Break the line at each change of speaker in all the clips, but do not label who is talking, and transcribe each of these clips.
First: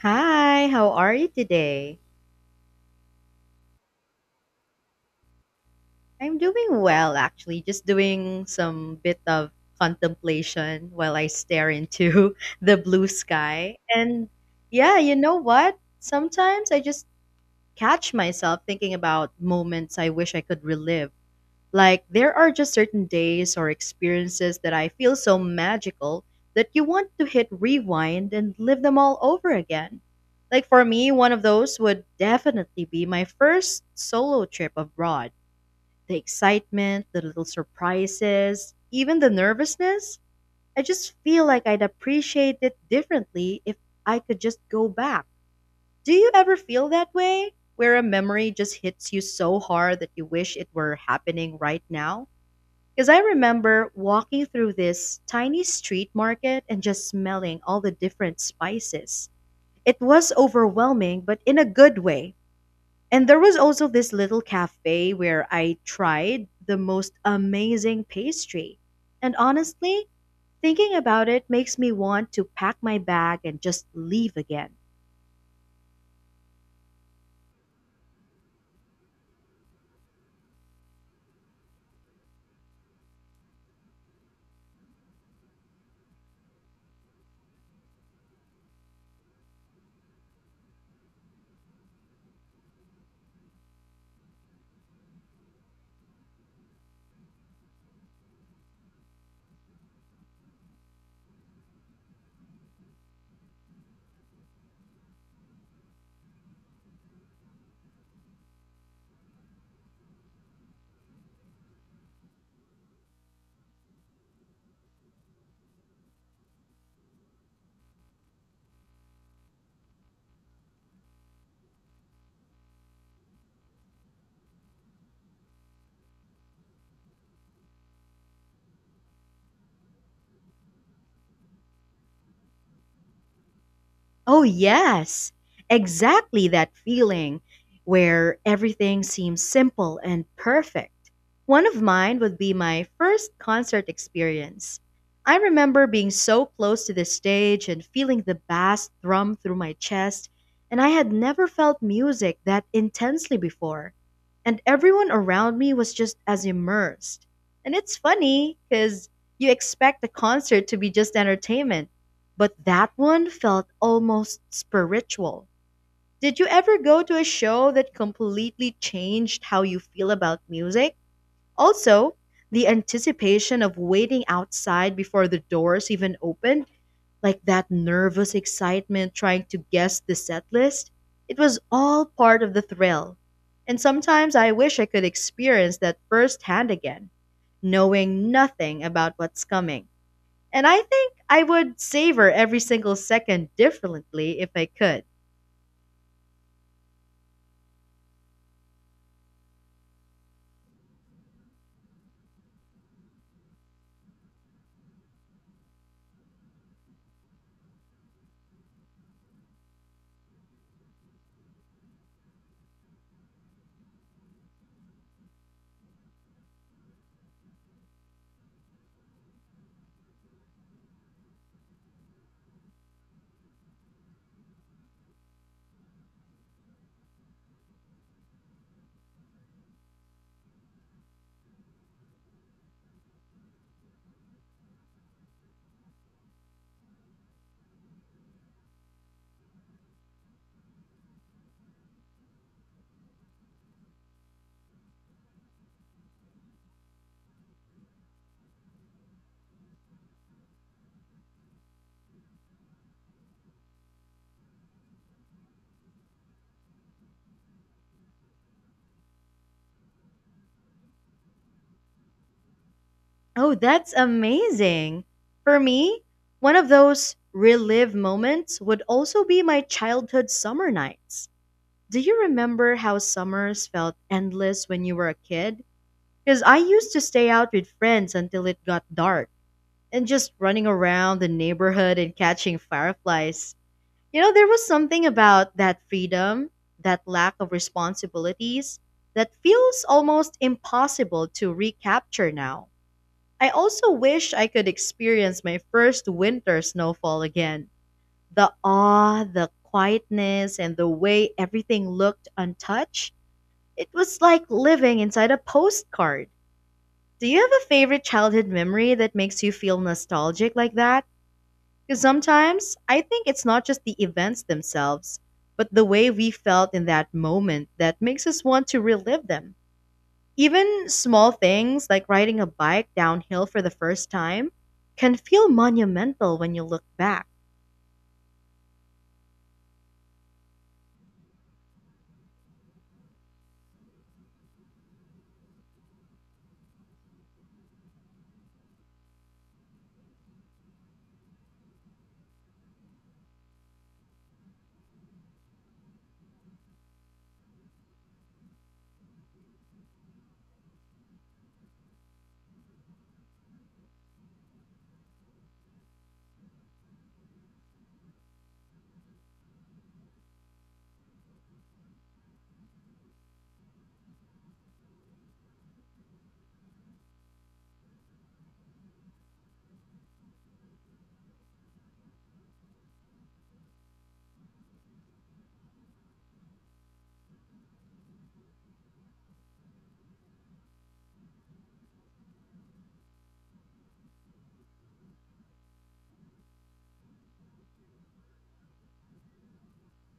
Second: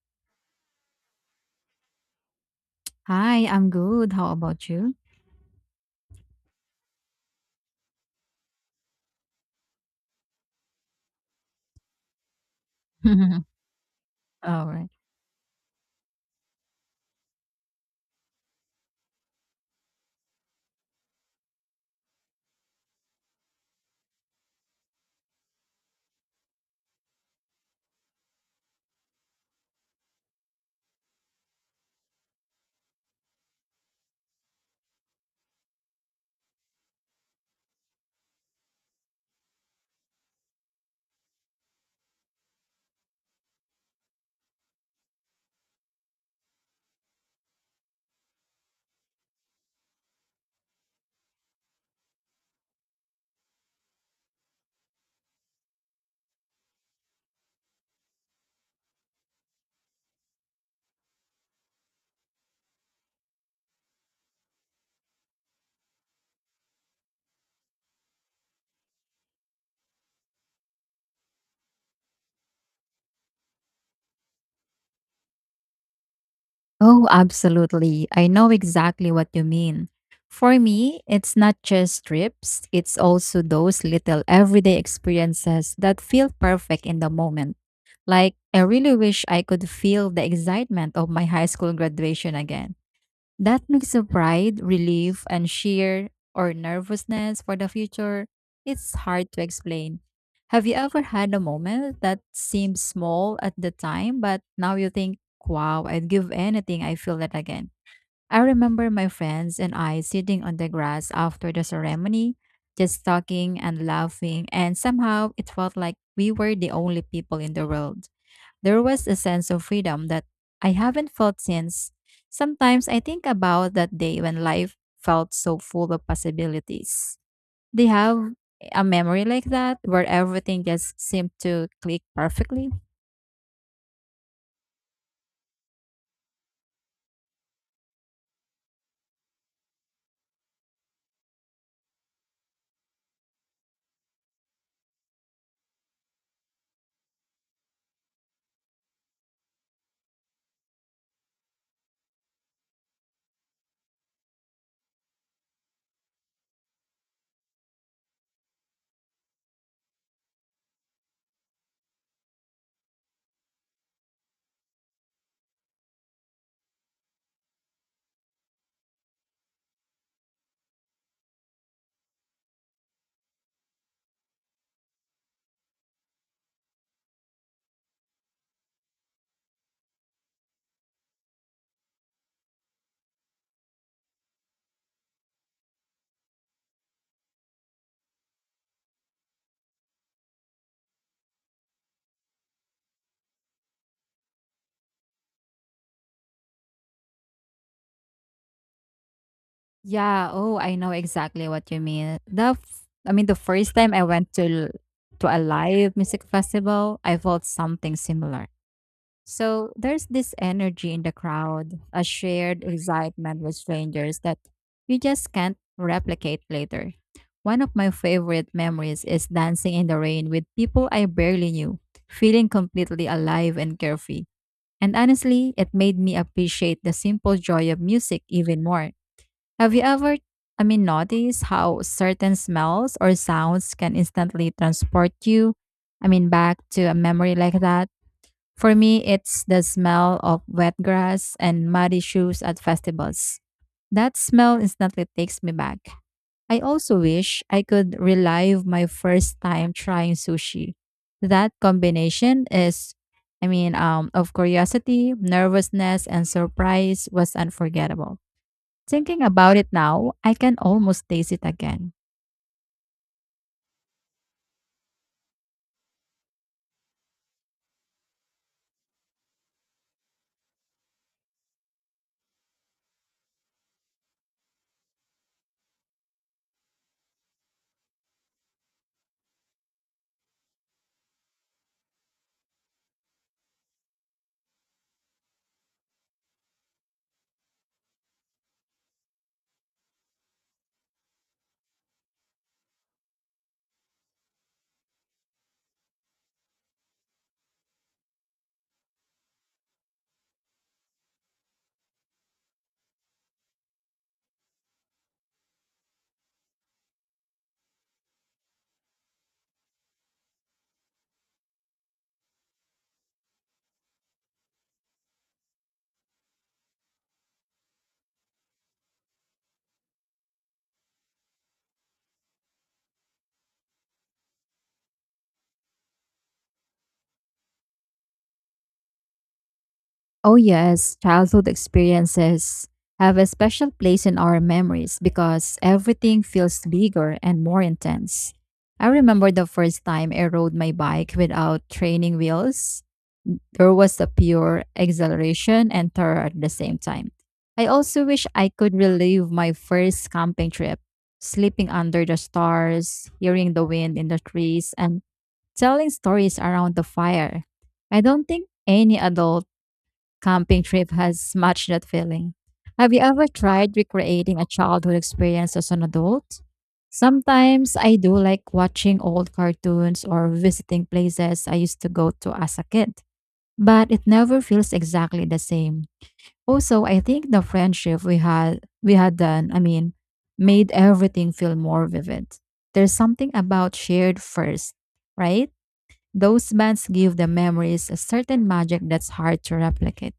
Hi, how are you today?
Hi, I'm good. How about you?
I'm doing well, actually. Just doing some bit of contemplation while I stare into the blue sky. And
All right.
yeah, you know what? Sometimes I just catch myself thinking about moments I wish I could relive. Like, there are just certain days or experiences that I feel so magical that you want to hit rewind and live them all over again. Like, for me, one of those would definitely be my first solo trip abroad. The excitement, the little surprises, even the nervousness. I just feel like I'd appreciate it differently if I could just go back. Do you ever feel that way? Where a memory just hits you so hard that you wish it were happening right now? Because I remember walking through this tiny street market and just smelling all the different spices. It was overwhelming, but in a good way. And there was also this little cafe where I tried the most amazing pastry. And honestly, thinking about it makes me want to pack my bag and just leave again.
Oh, absolutely. I know exactly what you mean. For me, it's not just trips, it's also those little everyday experiences that feel perfect in the moment. Like, I really wish I could feel the excitement of my high school graduation again. That mix of pride, relief, and sheer or nervousness for the future, it's hard to explain. Have you ever had a moment that seemed small at the time, but now you think, wow, I'd give anything I feel that again? I remember my friends and I sitting on the grass after the ceremony, just talking and laughing, and somehow it felt like we were the only people in the world. There was a sense of freedom that I haven't felt since. Sometimes I think about that day when life felt so full of possibilities. Do you have a memory like that where everything just seemed to click perfectly?
Oh, yes, exactly that feeling where everything seems simple and perfect. One of mine would be my first concert experience. I remember being so close to the stage and feeling the bass thrum through my chest, and I had never felt music that intensely before and everyone around me was just as immersed. And it's funny because you expect a concert to be just entertainment, but that one felt almost spiritual. Did you ever go to a show that completely changed how you feel about music? Also, the anticipation of waiting outside before the doors even opened, like that nervous excitement trying to guess the set list. It was all part of the thrill. And sometimes I wish I could experience that firsthand again, knowing nothing about what's coming. And I think I would savor every single second differently if I could.
Yeah, oh, I know exactly what you mean. I mean the first time I went to to a live music festival, I felt something similar. So there's this energy in the crowd, a shared excitement with strangers that you just can't replicate later. One of my favorite memories is dancing in the rain with people I barely knew, feeling completely alive and carefree. And honestly, it made me appreciate the simple joy of music even more. Have you ever, I mean, noticed how certain smells or sounds can instantly transport you, I mean, back to a memory like that? For me, it's the smell of wet grass and muddy shoes at festivals. That smell instantly takes me back. I also wish I could relive my first time trying sushi. That combination is, I mean, of curiosity, nervousness, and surprise was unforgettable. Thinking about it now, I can almost taste it again.
Oh, that's amazing. For me, one of those relive moments would also be my childhood summer nights. Do you remember how summers felt endless when you were a kid? Because I used to stay out with friends until it got dark and just running around the neighborhood and catching fireflies. You know, there was something about that freedom, that lack of responsibilities, that feels almost impossible to recapture now. I also wish I could experience my first winter snowfall again. The awe, the quietness, and the way everything looked untouched. It was like living inside a postcard. Do you have a favorite childhood memory that makes you feel nostalgic like that? Because sometimes I think it's not just the events themselves, but the way we felt in that moment that makes us want to relive them. Even small things like riding a bike downhill for the first time can feel monumental when you look back.
Oh, yes, childhood experiences have a special place in our memories because everything feels bigger and more intense. I remember the first time I rode my bike without training wheels. There was a pure exhilaration and terror at the same time. I also wish I could relive my first camping trip, sleeping under the stars, hearing the wind in the trees, and telling stories around the fire. I don't think any adult camping trip has matched that feeling. Have you ever tried recreating a childhood experience as an adult? Sometimes I do like watching old cartoons or visiting places I used to go to as a kid, but it never feels exactly the same. Also, I think the friendship we had made everything feel more vivid. There's something about shared first, right? Those bands give the memories a certain magic that's hard to replicate.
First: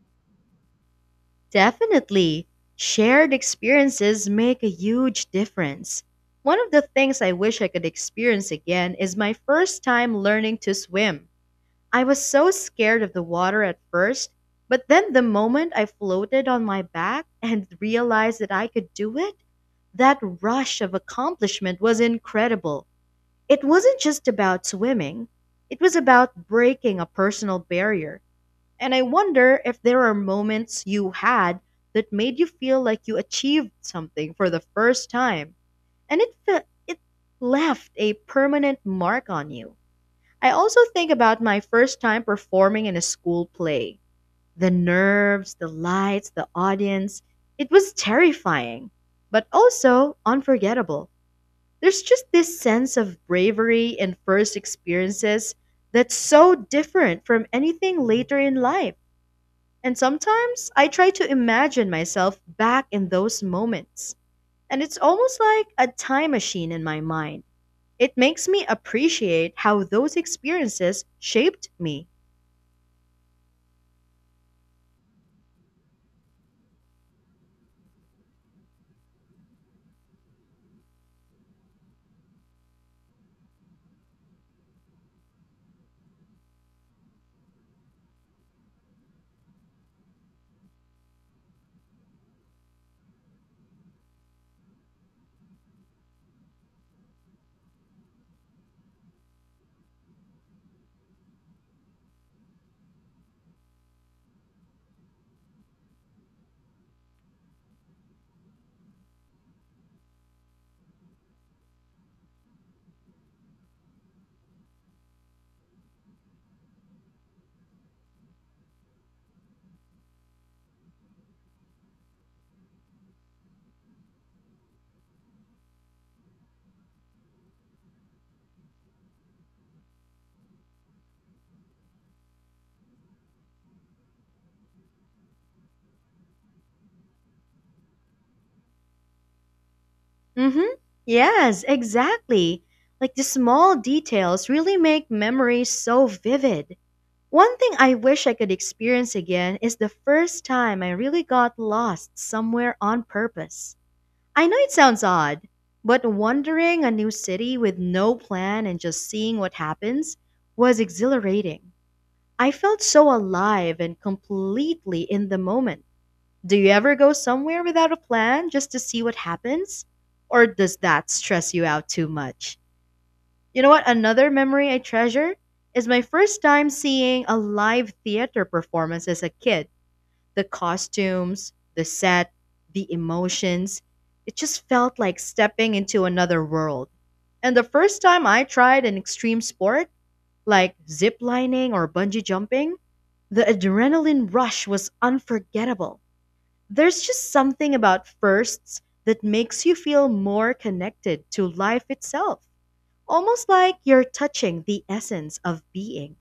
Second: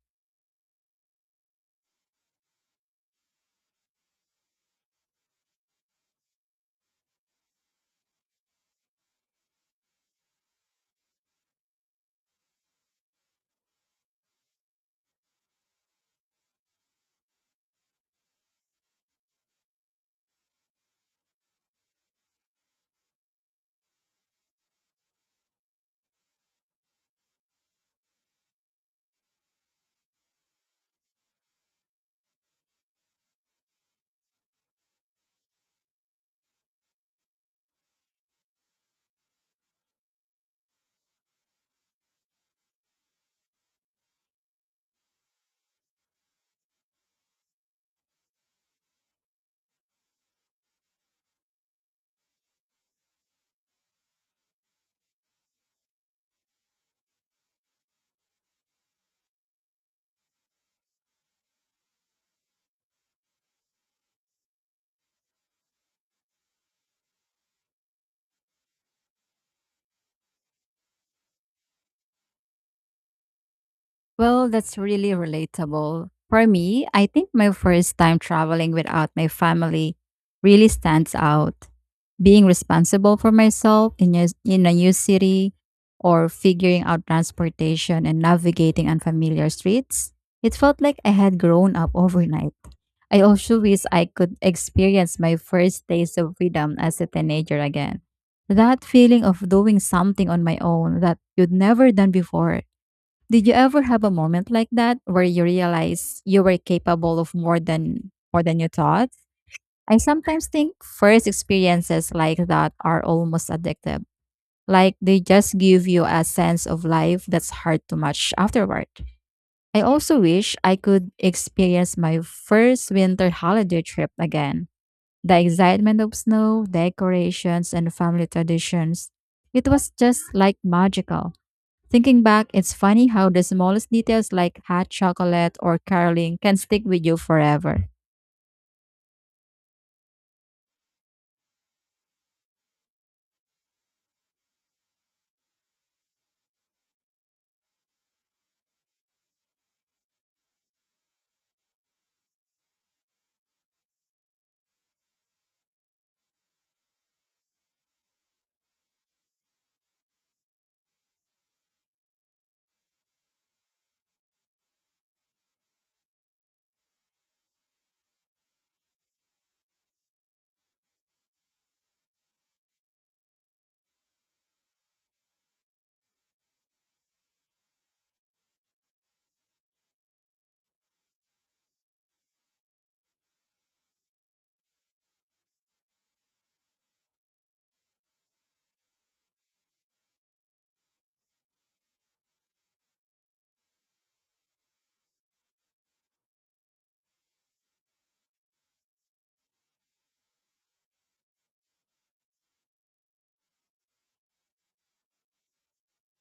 Definitely, shared experiences make a huge difference. One of the things I wish I could experience again is my first time learning to swim. I was so scared of the water at first, but then the moment I floated on my back and realized that I could do it, that rush of accomplishment was incredible. It wasn't just about swimming, it was about breaking a personal barrier. And I wonder if there are moments you had that made you feel like you achieved something for the first time and it left a permanent mark on you. I also think about my first time performing in a school play. The nerves, the lights, the audience. It was terrifying, but also unforgettable. There's just this sense of bravery in first experiences that's so different from anything later in life. And sometimes I try to imagine myself back in those moments. And it's almost like a time machine in my mind. It makes me appreciate how those experiences shaped me.
Well, that's really relatable. For me, I think my first time traveling without my family really stands out. Being responsible for myself in a new city or figuring out transportation and navigating unfamiliar streets, it felt like I had grown up overnight. I also wish I could experience my first taste of freedom as a teenager again. That feeling of doing something on my own that you'd never done before, did you ever have a moment like that where you realize you were capable of more than you thought? I sometimes think first experiences like that are almost addictive. Like they just give you a sense of life that's hard to match afterward. I also wish I could experience my first winter holiday trip again. The excitement of snow, decorations, and family traditions. It was just like magical. Thinking back, it's funny how the smallest details like hot chocolate or caroling can stick with you forever.
Mm-hmm. Yes, exactly. Like the small details really make memories so vivid. One thing I wish I could experience again is the first time I really got lost somewhere on purpose. I know it sounds odd, but wandering a new city with no plan and just seeing what happens was exhilarating. I felt so alive and completely in the moment. Do you ever go somewhere without a plan just to see what happens? Or does that stress you out too much? You know what? Another memory I treasure is my first time seeing a live theater performance as a kid. The costumes, the set, the emotions. It just felt like stepping into another world. And the first time I tried an extreme sport, like zip lining or bungee jumping, the adrenaline rush was unforgettable. There's just something about firsts that makes you feel more connected to life itself, almost like you're touching the essence of being.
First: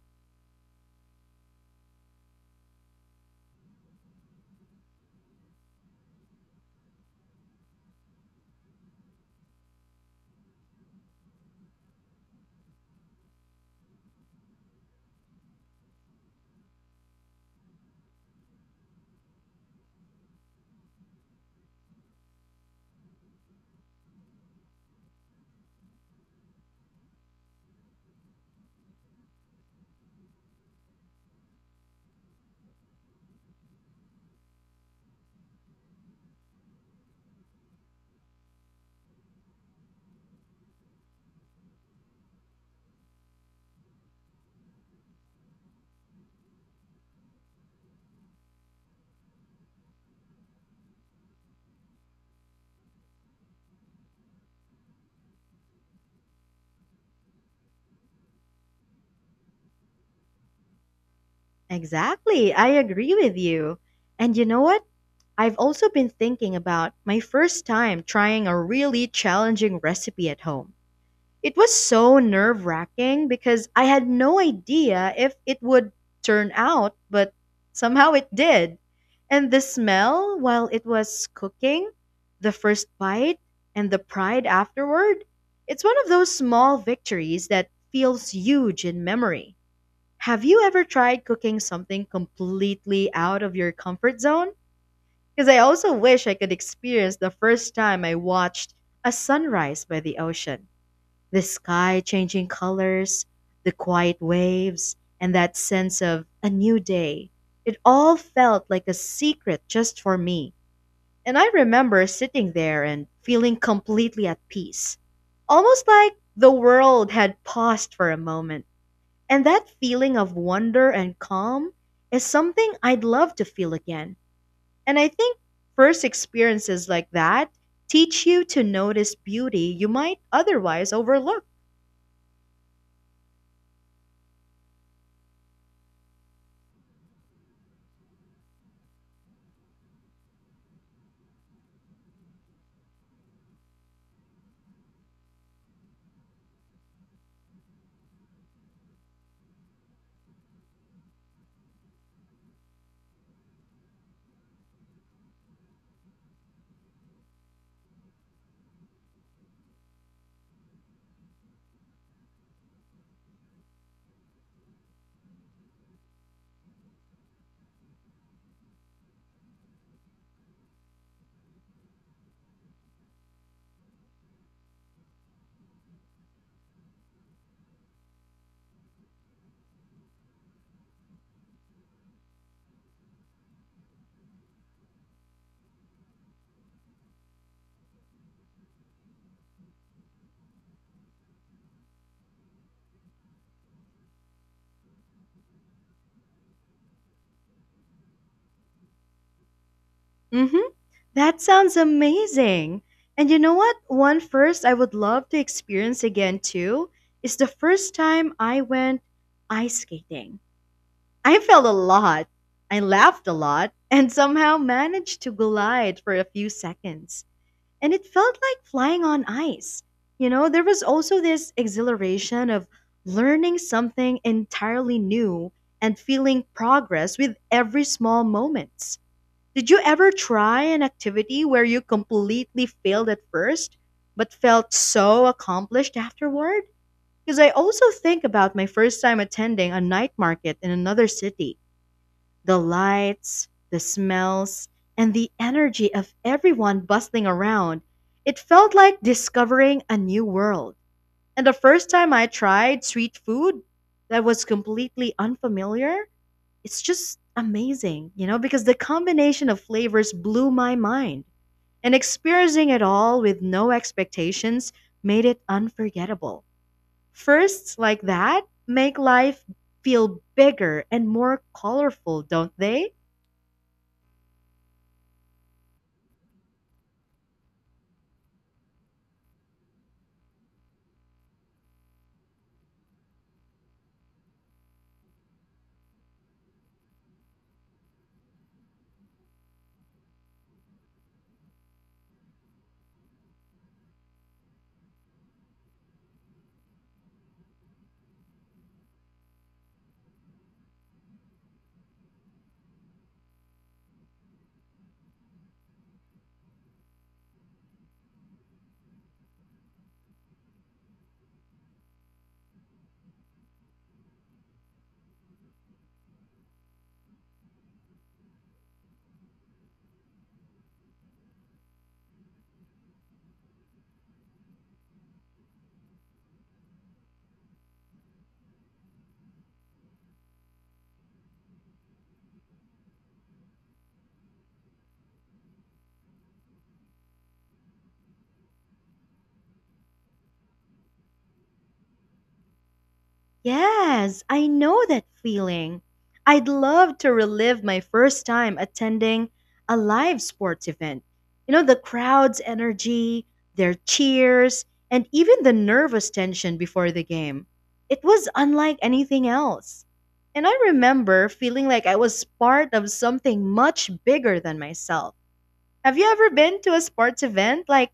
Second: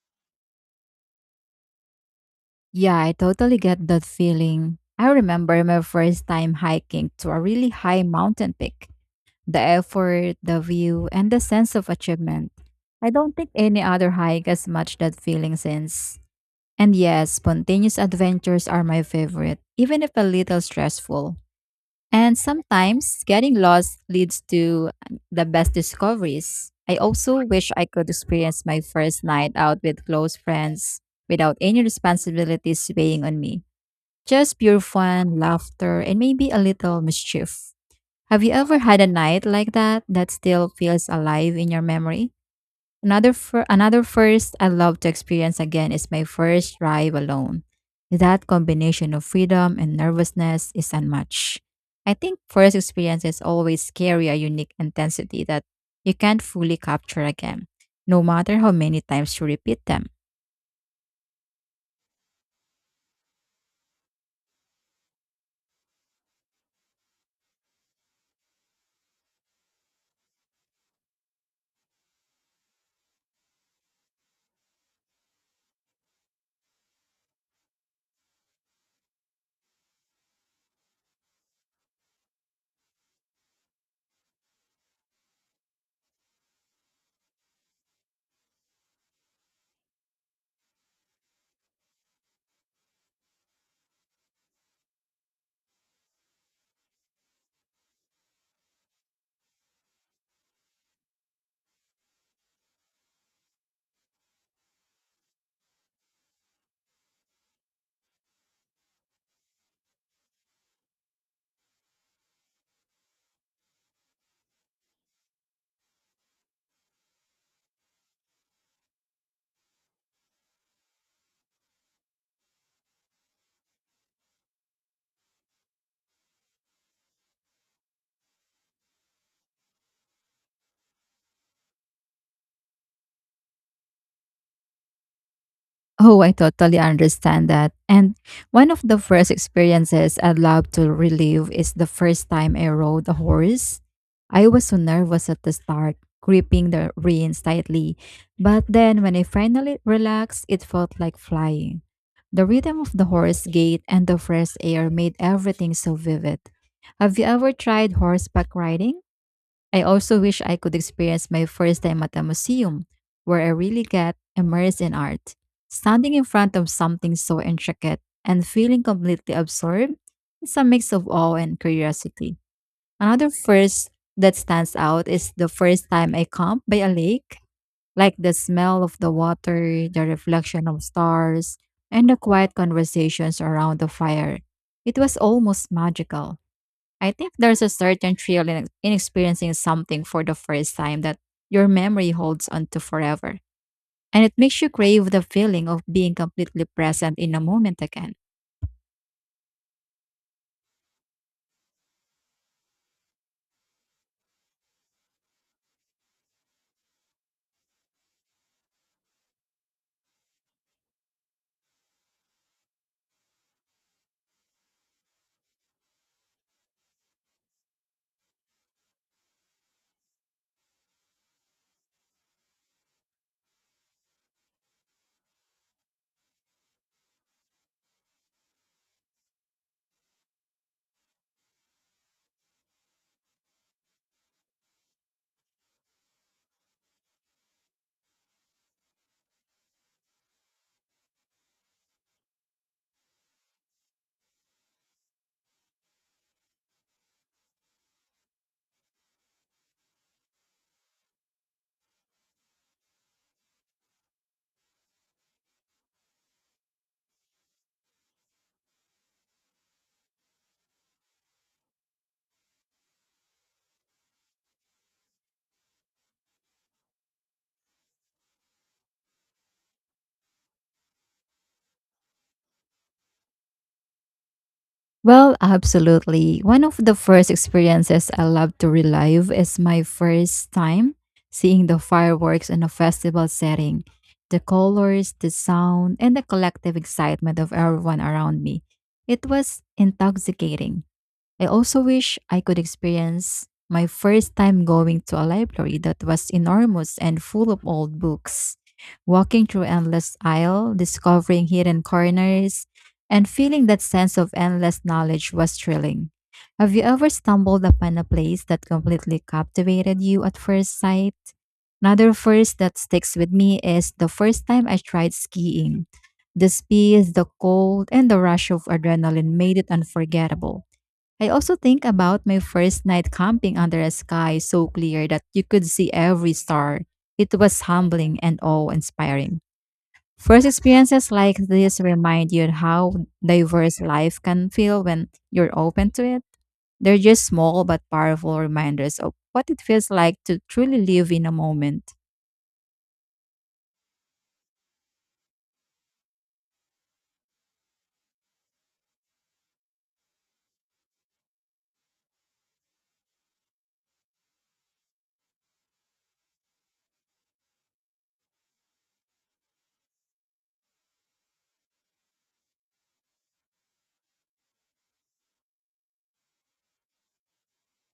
Yeah, I totally get that feeling. I remember my first time hiking to a really high mountain peak. The effort, the view, and the sense of achievement. I don't think any other hike has matched that feeling since. And yes, spontaneous adventures are my favorite, even if a little stressful. And sometimes getting lost leads to the best discoveries. I also wish I could experience my first night out with close friends without any responsibilities weighing on me. Just pure fun, laughter, and maybe a little mischief. Have you ever had a night like that that still feels alive in your memory? Another first I love to experience again is my first drive alone. That combination of freedom and nervousness is unmatched. I think first experiences always carry a unique intensity that you can't fully capture again, no matter how many times you repeat them.
Exactly, I agree with you. And you know what? I've also been thinking about my first time trying a really challenging recipe at home. It was so nerve wracking because I had no idea if it would turn out, but somehow it did. And the smell while it was cooking, the first bite, and the pride afterward, it's one of those small victories that feels huge in memory. Have you ever tried cooking something completely out of your comfort zone? Because I also wish I could experience the first time I watched a sunrise by the ocean. The sky changing colors, the quiet waves, and that sense of a new day. It all felt like a secret just for me. And I remember sitting there and feeling completely at peace, almost like the world had paused for a moment. And that feeling of wonder and calm is something I'd love to feel again. And I think first experiences like that teach you to notice beauty you might otherwise overlook.
Oh, I totally understand that. And one of the first experiences I'd love to relive is the first time I rode a horse. I was so nervous at the start, gripping the reins tightly. But then when I finally relaxed, it felt like flying. The rhythm of the horse gait and the fresh air made everything so vivid. Have you ever tried horseback riding? I also wish I could experience my first time at a museum where I really get immersed in art. Standing in front of something so intricate and feeling completely absorbed is a mix of awe and curiosity. Another first that stands out is the first time I camped by a lake, like the smell of the water, the reflection of stars, and the quiet conversations around the fire. It was almost magical. I think there's a certain thrill in experiencing something for the first time that your memory holds on to forever. And it makes you crave the feeling of being completely present in a moment again.
hmm That sounds amazing. And you know what? One first I would love to experience again too is the first time I went ice skating. I fell a lot, I laughed a lot, and somehow managed to glide for a few seconds. And it felt like flying on ice. You know, there was also this exhilaration of learning something entirely new and feeling progress with every small moment. Did you ever try an activity where you completely failed at first, but felt so accomplished afterward? Because I also think about my first time attending a night market in another city. The lights, the smells, and the energy of everyone bustling around. It felt like discovering a new world. And the first time I tried street food that was completely unfamiliar, it's just amazing, you know, because the combination of flavors blew my mind. And experiencing it all with no expectations made it unforgettable. Firsts like that make life feel bigger and more colorful, don't they?
Well, absolutely. One of the first experiences I love to relive is my first time seeing the fireworks in a festival setting. The colors, the sound, and the collective excitement of everyone around me. It was intoxicating. I also wish I could experience my first time going to a library that was enormous and full of old books, walking through endless aisle, discovering hidden corners, and feeling that sense of endless knowledge was thrilling. Have you ever stumbled upon a place that completely captivated you at first sight? Another first that sticks with me is the first time I tried skiing. The speed, the cold, and the rush of adrenaline made it unforgettable. I also think about my first night camping under a sky so clear that you could see every star. It was humbling and awe inspiring. First experiences like this remind you how diverse life can feel when you're open to it. They're just small but powerful reminders of what it feels like to truly live in a moment.
Yes, I know that feeling. I'd love to relive my first time attending a live sports event. You know, the crowd's energy, their cheers, and even the nervous tension before the game. It was unlike anything else. And I remember feeling like I was part of something much bigger than myself. Have you ever been to a sports event like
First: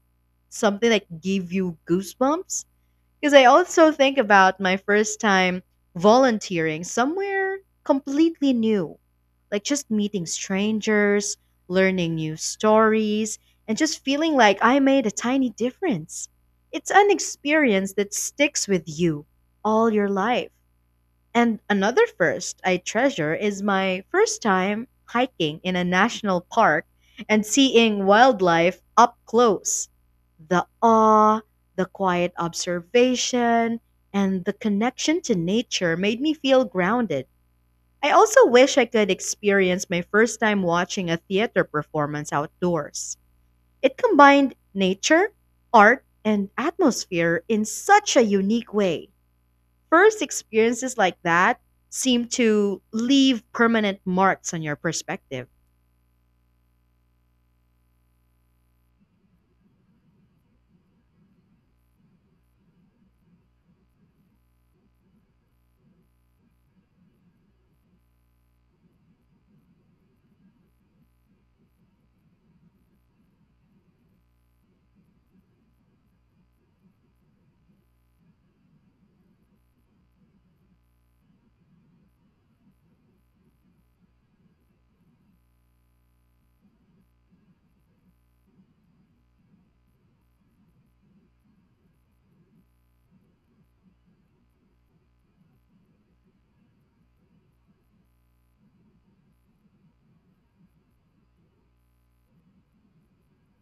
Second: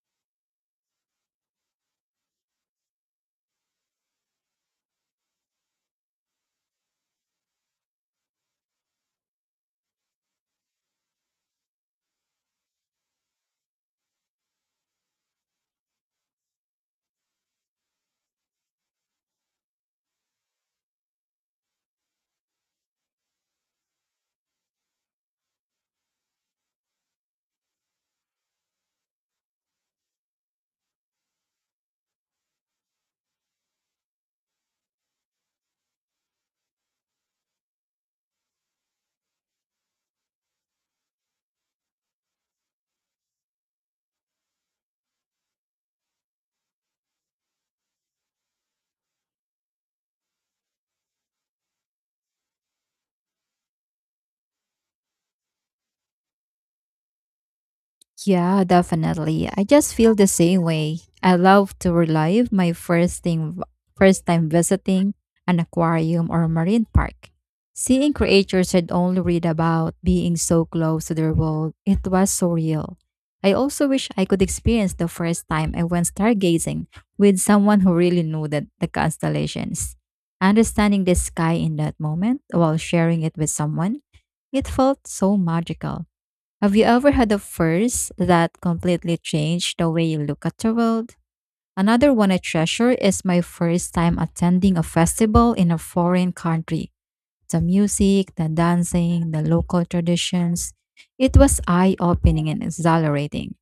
something that gave you goosebumps? Because I also think about my first time volunteering somewhere completely new, like just meeting strangers, learning new stories, and just feeling like I made a tiny difference. It's an experience that sticks with you all your life. And another first I treasure is my first time hiking in a national park and seeing wildlife up close. The awe, the quiet observation, and the connection to nature made me feel grounded. I also wish I could experience my first time watching a theater performance outdoors. It combined nature, art, and atmosphere in such a unique way. First experiences like that seem to leave permanent marks on your perspective.
Yeah, definitely. I just feel the same way. I love to relive my first time visiting an aquarium or marine park. Seeing creatures I'd only read about being so close to their world, it was so real. I also wish I could experience the first time I went stargazing with someone who really knew that the constellations. Understanding the sky in that moment while sharing it with someone, it felt so magical. Have you ever had a first that completely changed the way you look at the world? Another one I treasure is my first time attending a festival in a foreign country. The music, the dancing, the local traditions. It was eye opening and exhilarating.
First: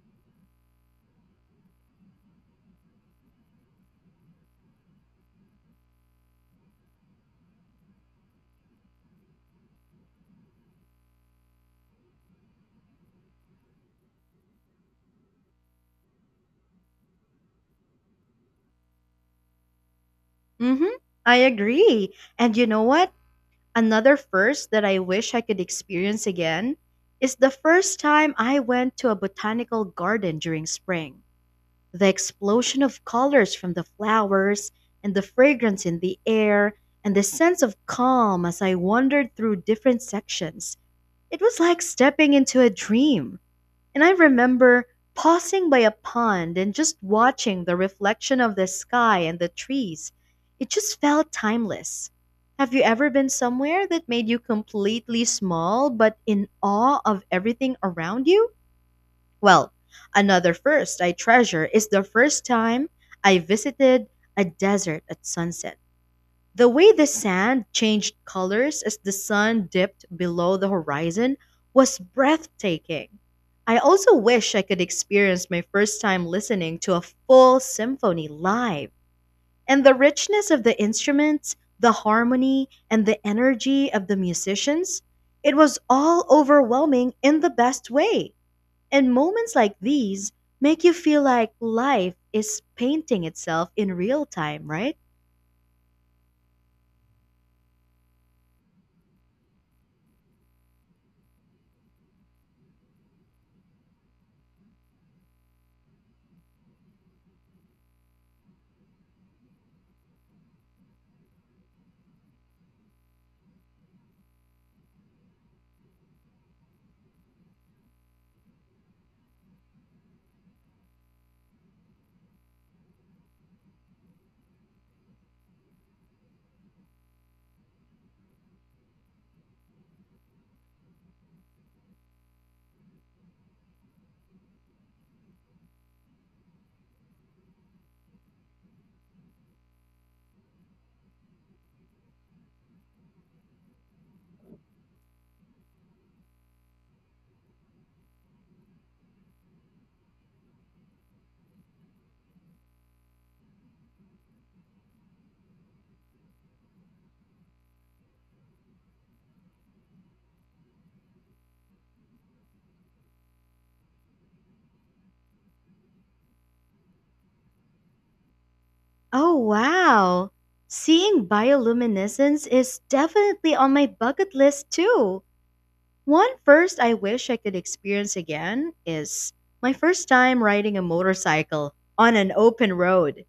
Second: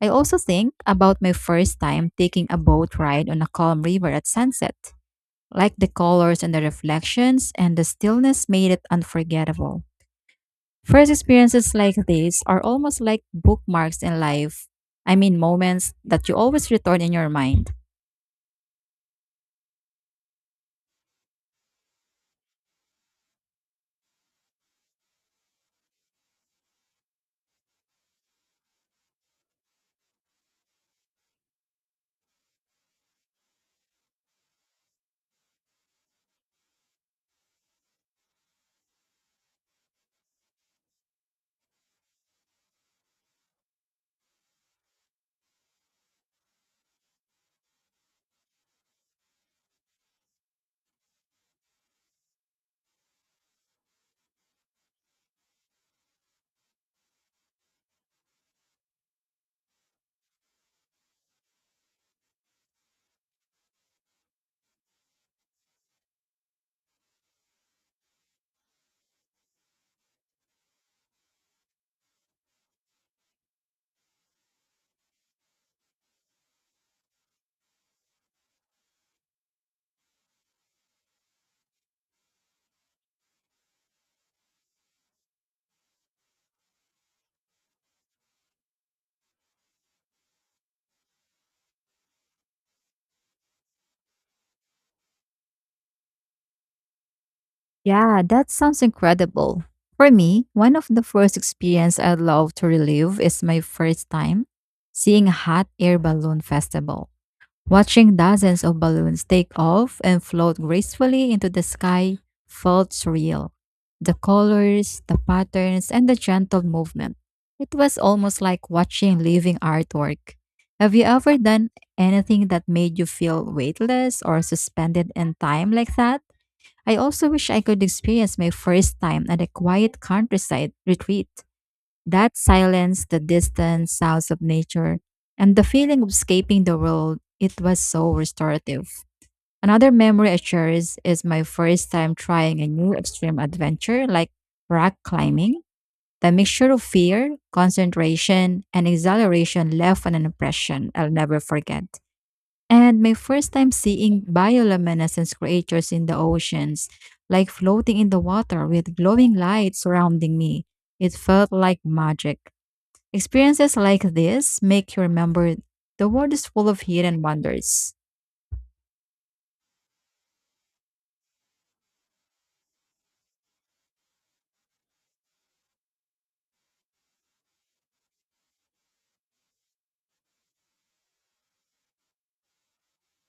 I also think about my first time taking a boat ride on a calm river at sunset. Like the colors and the reflections and the stillness made it unforgettable. First experiences like these are almost like bookmarks in life. I mean, moments that you always return in your mind.
Mhm. I agree. And you know what? Another first that I wish I could experience again is the first time I went to a botanical garden during spring. The explosion of colors from the flowers and the fragrance in the air and the sense of calm as I wandered through different sections. It was like stepping into a dream. And I remember pausing by a pond and just watching the reflection of the sky and the trees. It just felt timeless. Have you ever been somewhere that made you completely small but in awe of everything around you? Well, another first I treasure is the first time I visited a desert at sunset. The way the sand changed colors as the sun dipped below the horizon was breathtaking. I also wish I could experience my first time listening to a full symphony live. And the richness of the instruments, the harmony, and the energy of the musicians, it was all overwhelming in the best way. And moments like these make you feel like life is painting itself in real time, right?
Yeah, that sounds incredible. For me, one of the first experience I'd love to relive is my first time seeing a hot air balloon festival. Watching dozens of balloons take off and float gracefully into the sky felt surreal. The colors, the patterns, and the gentle movement. It was almost like watching living artwork. Have you ever done anything that made you feel weightless or suspended in time like that? I also wish I could experience my first time at a quiet countryside retreat. That silence, the distant sounds of nature, and the feeling of escaping the world, it was so restorative. Another memory I cherish is my first time trying a new extreme adventure like rock climbing. The mixture of fear, concentration, and exhilaration left an impression I'll never forget. And my first time seeing bioluminescence creatures in the oceans, like floating in the water with glowing lights surrounding me, it felt like magic. Experiences like this make you remember the world is full of hidden wonders.
Oh, wow! Seeing bioluminescence is definitely on my bucket list too. One first I wish I could experience again is my first time riding a motorcycle on an open road.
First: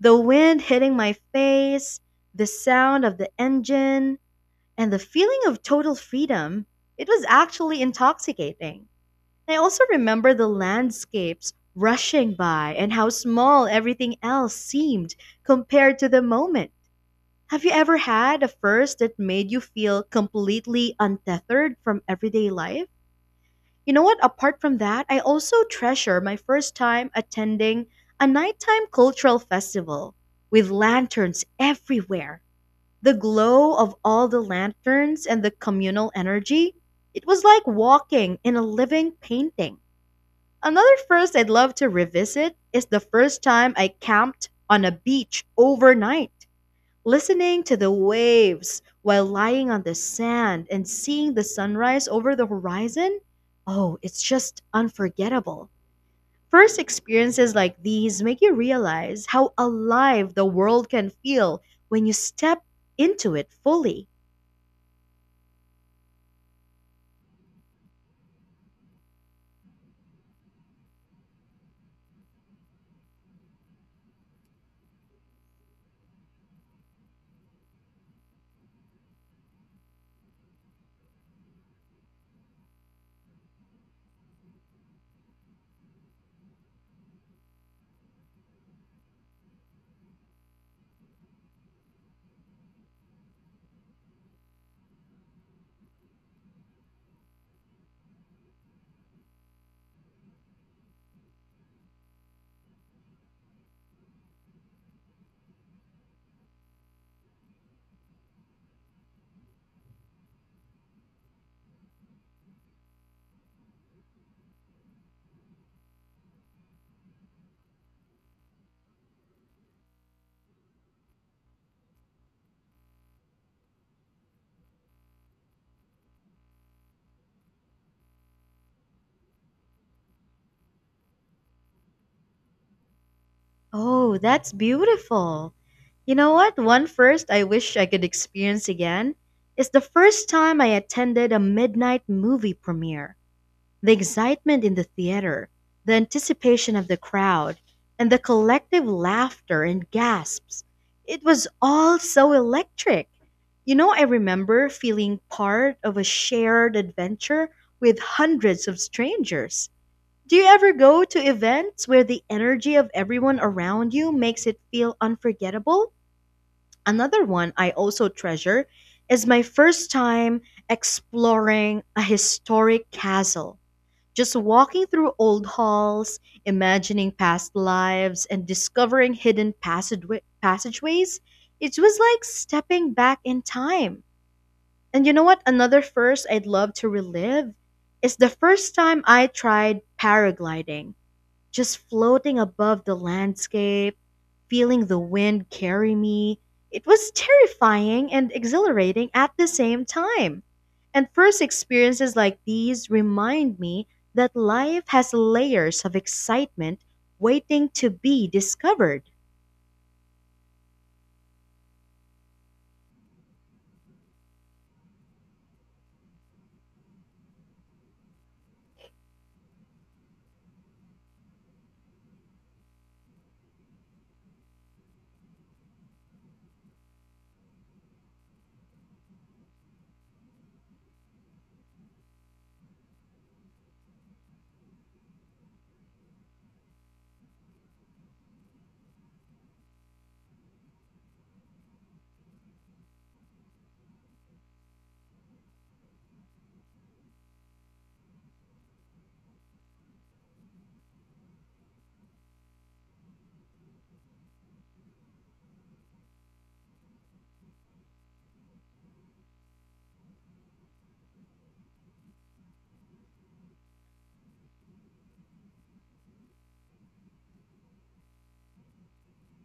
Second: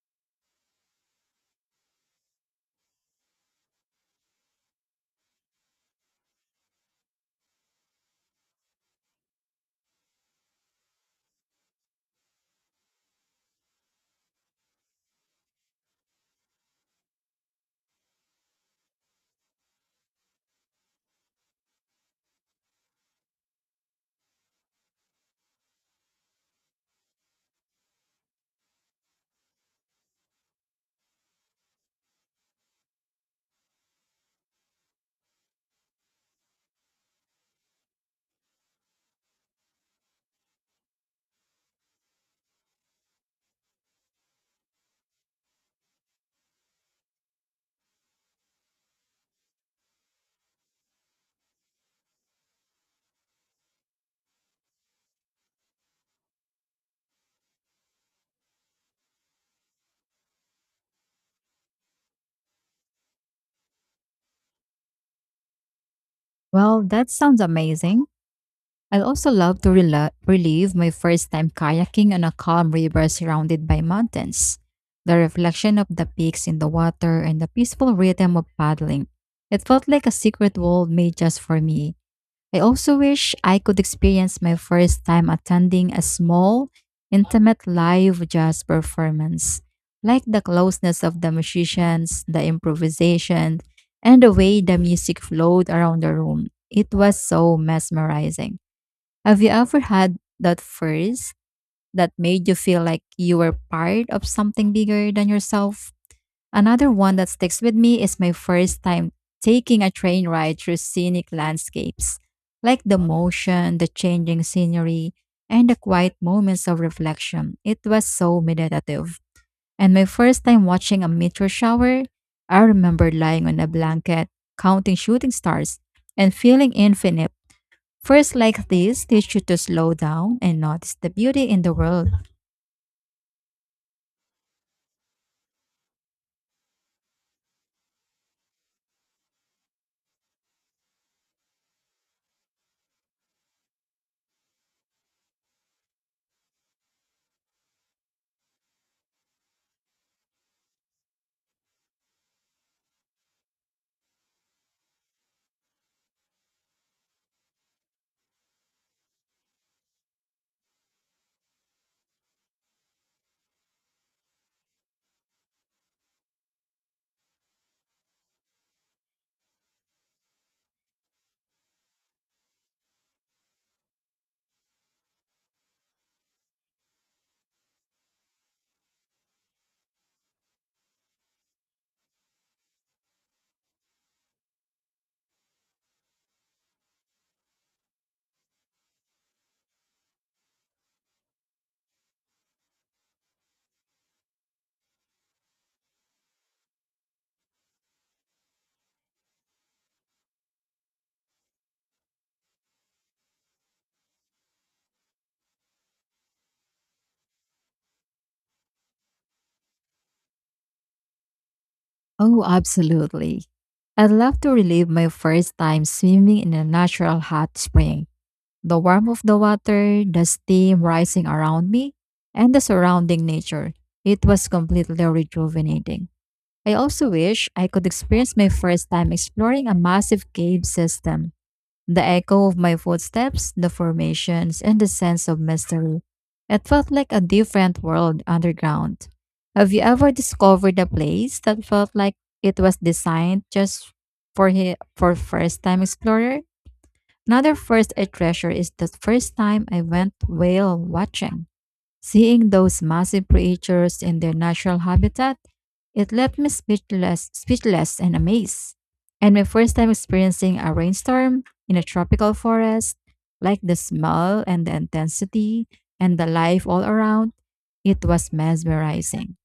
The wind hitting my face, the sound of the engine, and the feeling of total freedom. It was actually intoxicating. I also remember the landscapes rushing by and how small everything else seemed compared to the moment. Have you ever had a first that made you feel completely untethered from everyday life? You know what? Apart from that, I also treasure my first time attending a nighttime cultural festival with lanterns everywhere. The glow of all the lanterns and the communal energy, it was like walking in a living painting. Another first I'd love to revisit is the first time I camped on a beach overnight, listening to the waves while lying on the sand and seeing the sunrise over the horizon. Oh, it's just unforgettable. First experiences like these make you realize how alive the world can feel when you step into it fully.
Well, that sounds amazing. I also love to rela relive my first time kayaking on a calm river surrounded by mountains. The reflection of the peaks in the water and the peaceful rhythm of paddling. It felt like a secret world made just for me. I also wish I could experience my first time attending a small, intimate live jazz performance. Like the closeness of the musicians, the improvisation, and the way the music flowed around the room. It was so mesmerizing. Have you ever had that first that made you feel like you were part of something bigger than yourself? Another one that sticks with me is my first time taking a train ride through scenic landscapes, like the motion, the changing scenery, and the quiet moments of reflection. It was so meditative. And my first time watching a meteor shower, I remember lying on a blanket, counting shooting stars, and feeling infinite. First like this teach you to slow down and notice the beauty in the world.
Oh, that's beautiful. You know what? One first I wish I could experience again is the first time I attended a midnight movie premiere. The excitement in the theater, the anticipation of the crowd, and the collective laughter and gasps. It was all so electric. You know, I remember feeling part of a shared adventure with hundreds of strangers. Do you ever go to events where the energy of everyone around you makes it feel unforgettable? Another one I also treasure is my first time exploring a historic castle. Just walking through old halls, imagining past lives, and discovering hidden passageways, it was like stepping back in time. And you know what? Another first I'd love to relive is the first time I tried paragliding. Just floating above the landscape, feeling the wind carry me, it was terrifying and exhilarating at the same time. And first experiences like these remind me that life has layers of excitement waiting to be discovered.
Oh, absolutely. I'd love to relive my first time swimming in a natural hot spring. The warmth of the water, the steam rising around me, and the surrounding nature. It was completely rejuvenating. I also wish I could experience my first time exploring a massive cave system. The echo of my footsteps, the formations, and the sense of mystery. It felt like a different world underground. Have you ever discovered a place that felt like it was designed just for first time explorer? Another first I treasure is the first time I went whale watching. Seeing those massive creatures in their natural habitat, it left me speechless and amazed. And my first time experiencing a rainstorm in a tropical forest, like the smell and the intensity and the life all around, it was mesmerizing.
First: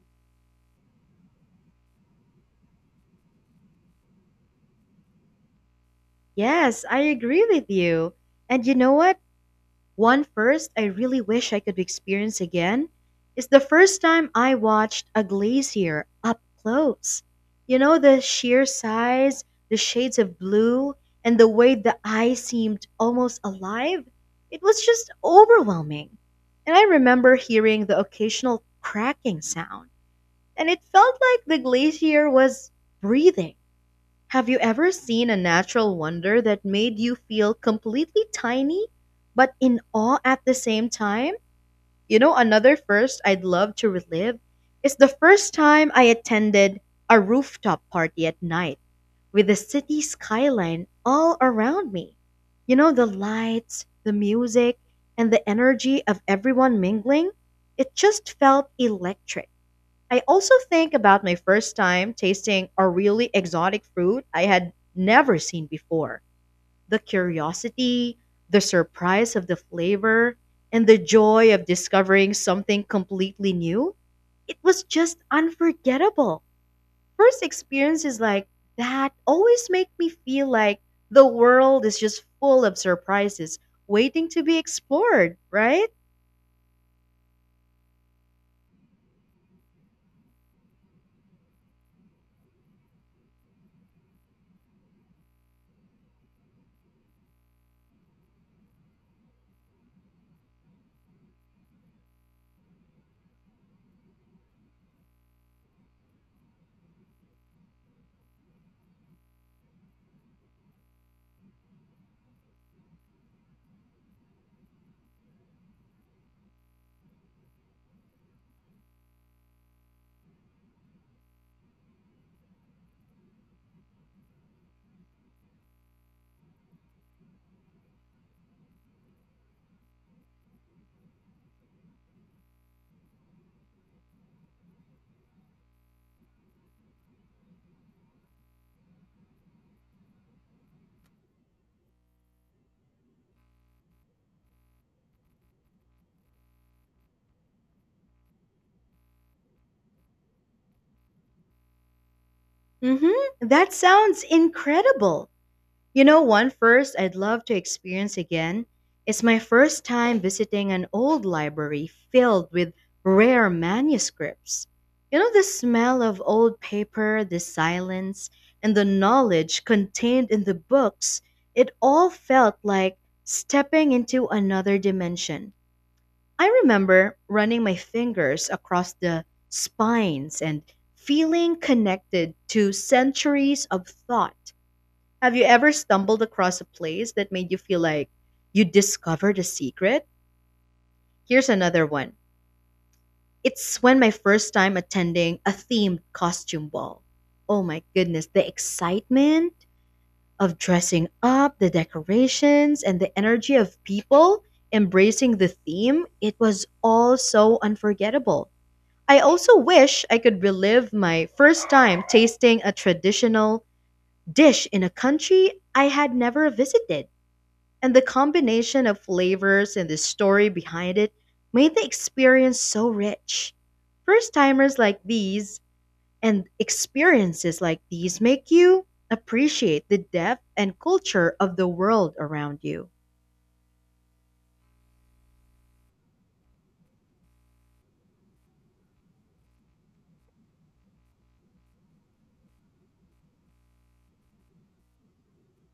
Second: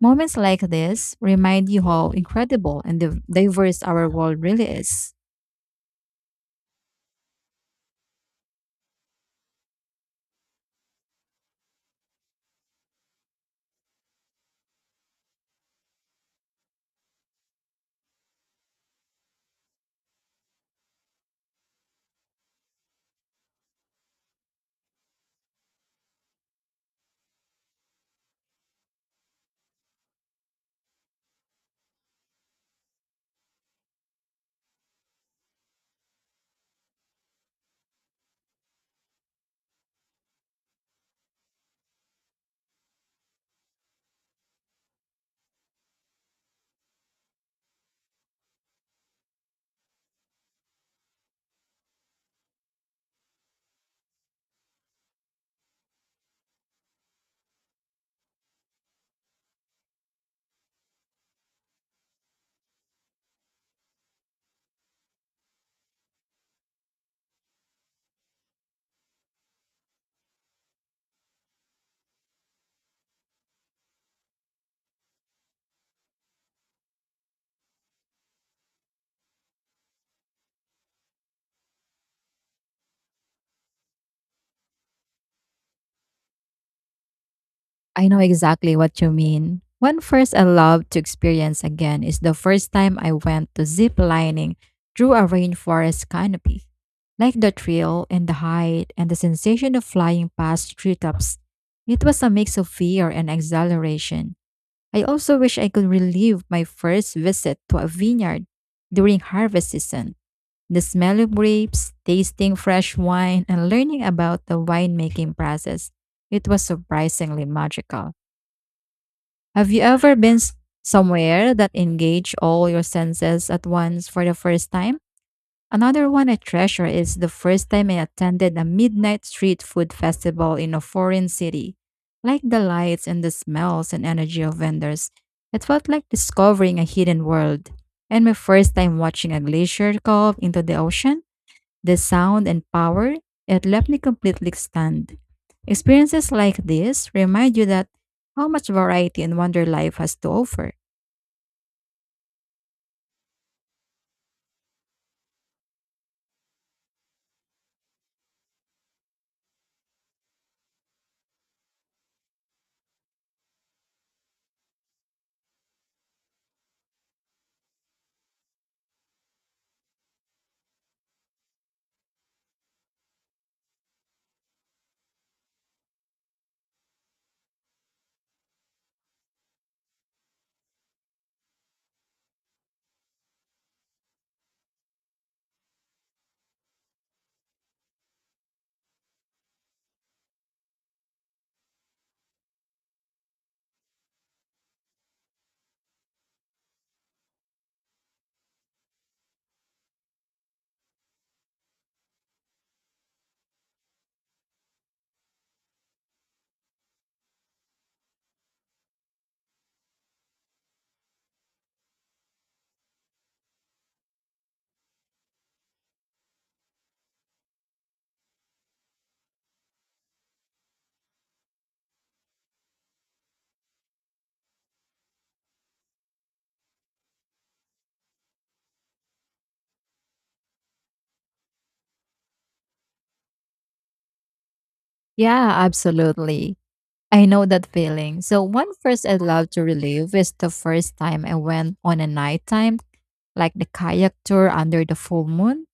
Moments like this remind you how incredible and diverse our world really is.
Yes, I agree with you. And you know what? One first I really wish I could experience again is the first time I watched a glacier up close. You know, the sheer size, the shades of blue, and the way the ice seemed almost alive. It was just overwhelming. And I remember hearing the occasional cracking sound, and it felt like the glacier was breathing. Have you ever seen a natural wonder that made you feel completely tiny, but in awe at the same time? You know, another first I'd love to relive is the first time I attended a rooftop party at night with the city skyline all around me. You know, the lights, the music, and the energy of everyone mingling, it just felt electric. I also think about my first time tasting a really exotic fruit I had never seen before. The curiosity, the surprise of the flavor, and the joy of discovering something completely new. It was just unforgettable. First experiences like that always make me feel like the world is just full of surprises waiting to be explored, right?
I know exactly what you mean. One first I love to experience again is the first time I went to zip lining through a rainforest canopy. Like the thrill and the height and the sensation of flying past treetops, it was a mix of fear and exhilaration. I also wish I could relive my first visit to a vineyard during harvest season. The smell of grapes, tasting fresh wine, and learning about the winemaking process, it was surprisingly magical. Have you ever been somewhere that engaged all your senses at once for the first time? Another one I treasure is the first time I attended a midnight street food festival in a foreign city. Like the lights and the smells and energy of vendors, it felt like discovering a hidden world. And my first time watching a glacier calve into the ocean, the sound and power, it left me completely stunned. Experiences like this remind you that how much variety and wonder life has to offer.
Mhm. That sounds incredible. You know, one first I'd love to experience again is my first time visiting an old library filled with rare manuscripts. You know, the smell of old paper, the silence, and the knowledge contained in the books, it all felt like stepping into another dimension. I remember running my fingers across the spines and feeling connected to centuries of thought. Have you ever stumbled across a place that made you feel like you discovered a secret? Here's another one. It's when my first time attending a themed costume ball. Oh my goodness, the excitement of dressing up, the decorations, and the energy of people embracing the theme, it was all so unforgettable. I also wish I could relive my first time tasting a traditional dish in a country I had never visited. And the combination of flavors and the story behind it made the experience so rich. First timers like these and experiences like these make you appreciate the depth and culture of the world around you.
Yeah, absolutely. I know that feeling. So one first I'd love to relive is the first time I went on a nighttime, like the kayak tour under the full moon.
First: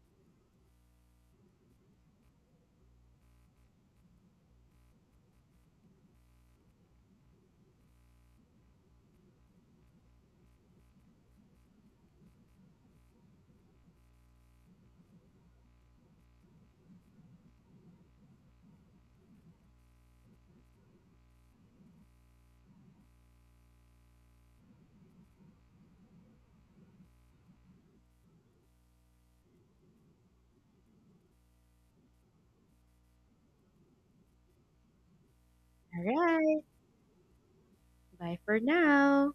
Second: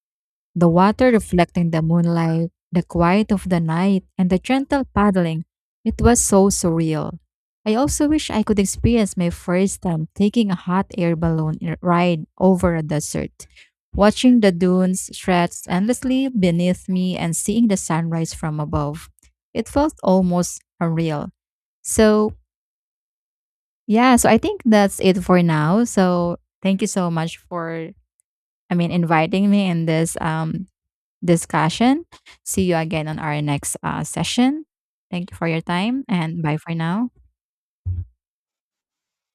The water reflecting the moonlight, the quiet of the night, and the gentle paddling. It was so surreal. I also wish I could experience my first time taking a hot air balloon ride over a desert, watching the dunes stretch endlessly beneath me and seeing the sunrise from above. It felt almost unreal. So, yeah, so I think that's it for now. So, thank you so much for, I mean, inviting me in this discussion. See you again on our next session. Thank you for your time
All
and bye
right,
for now.
bye for now.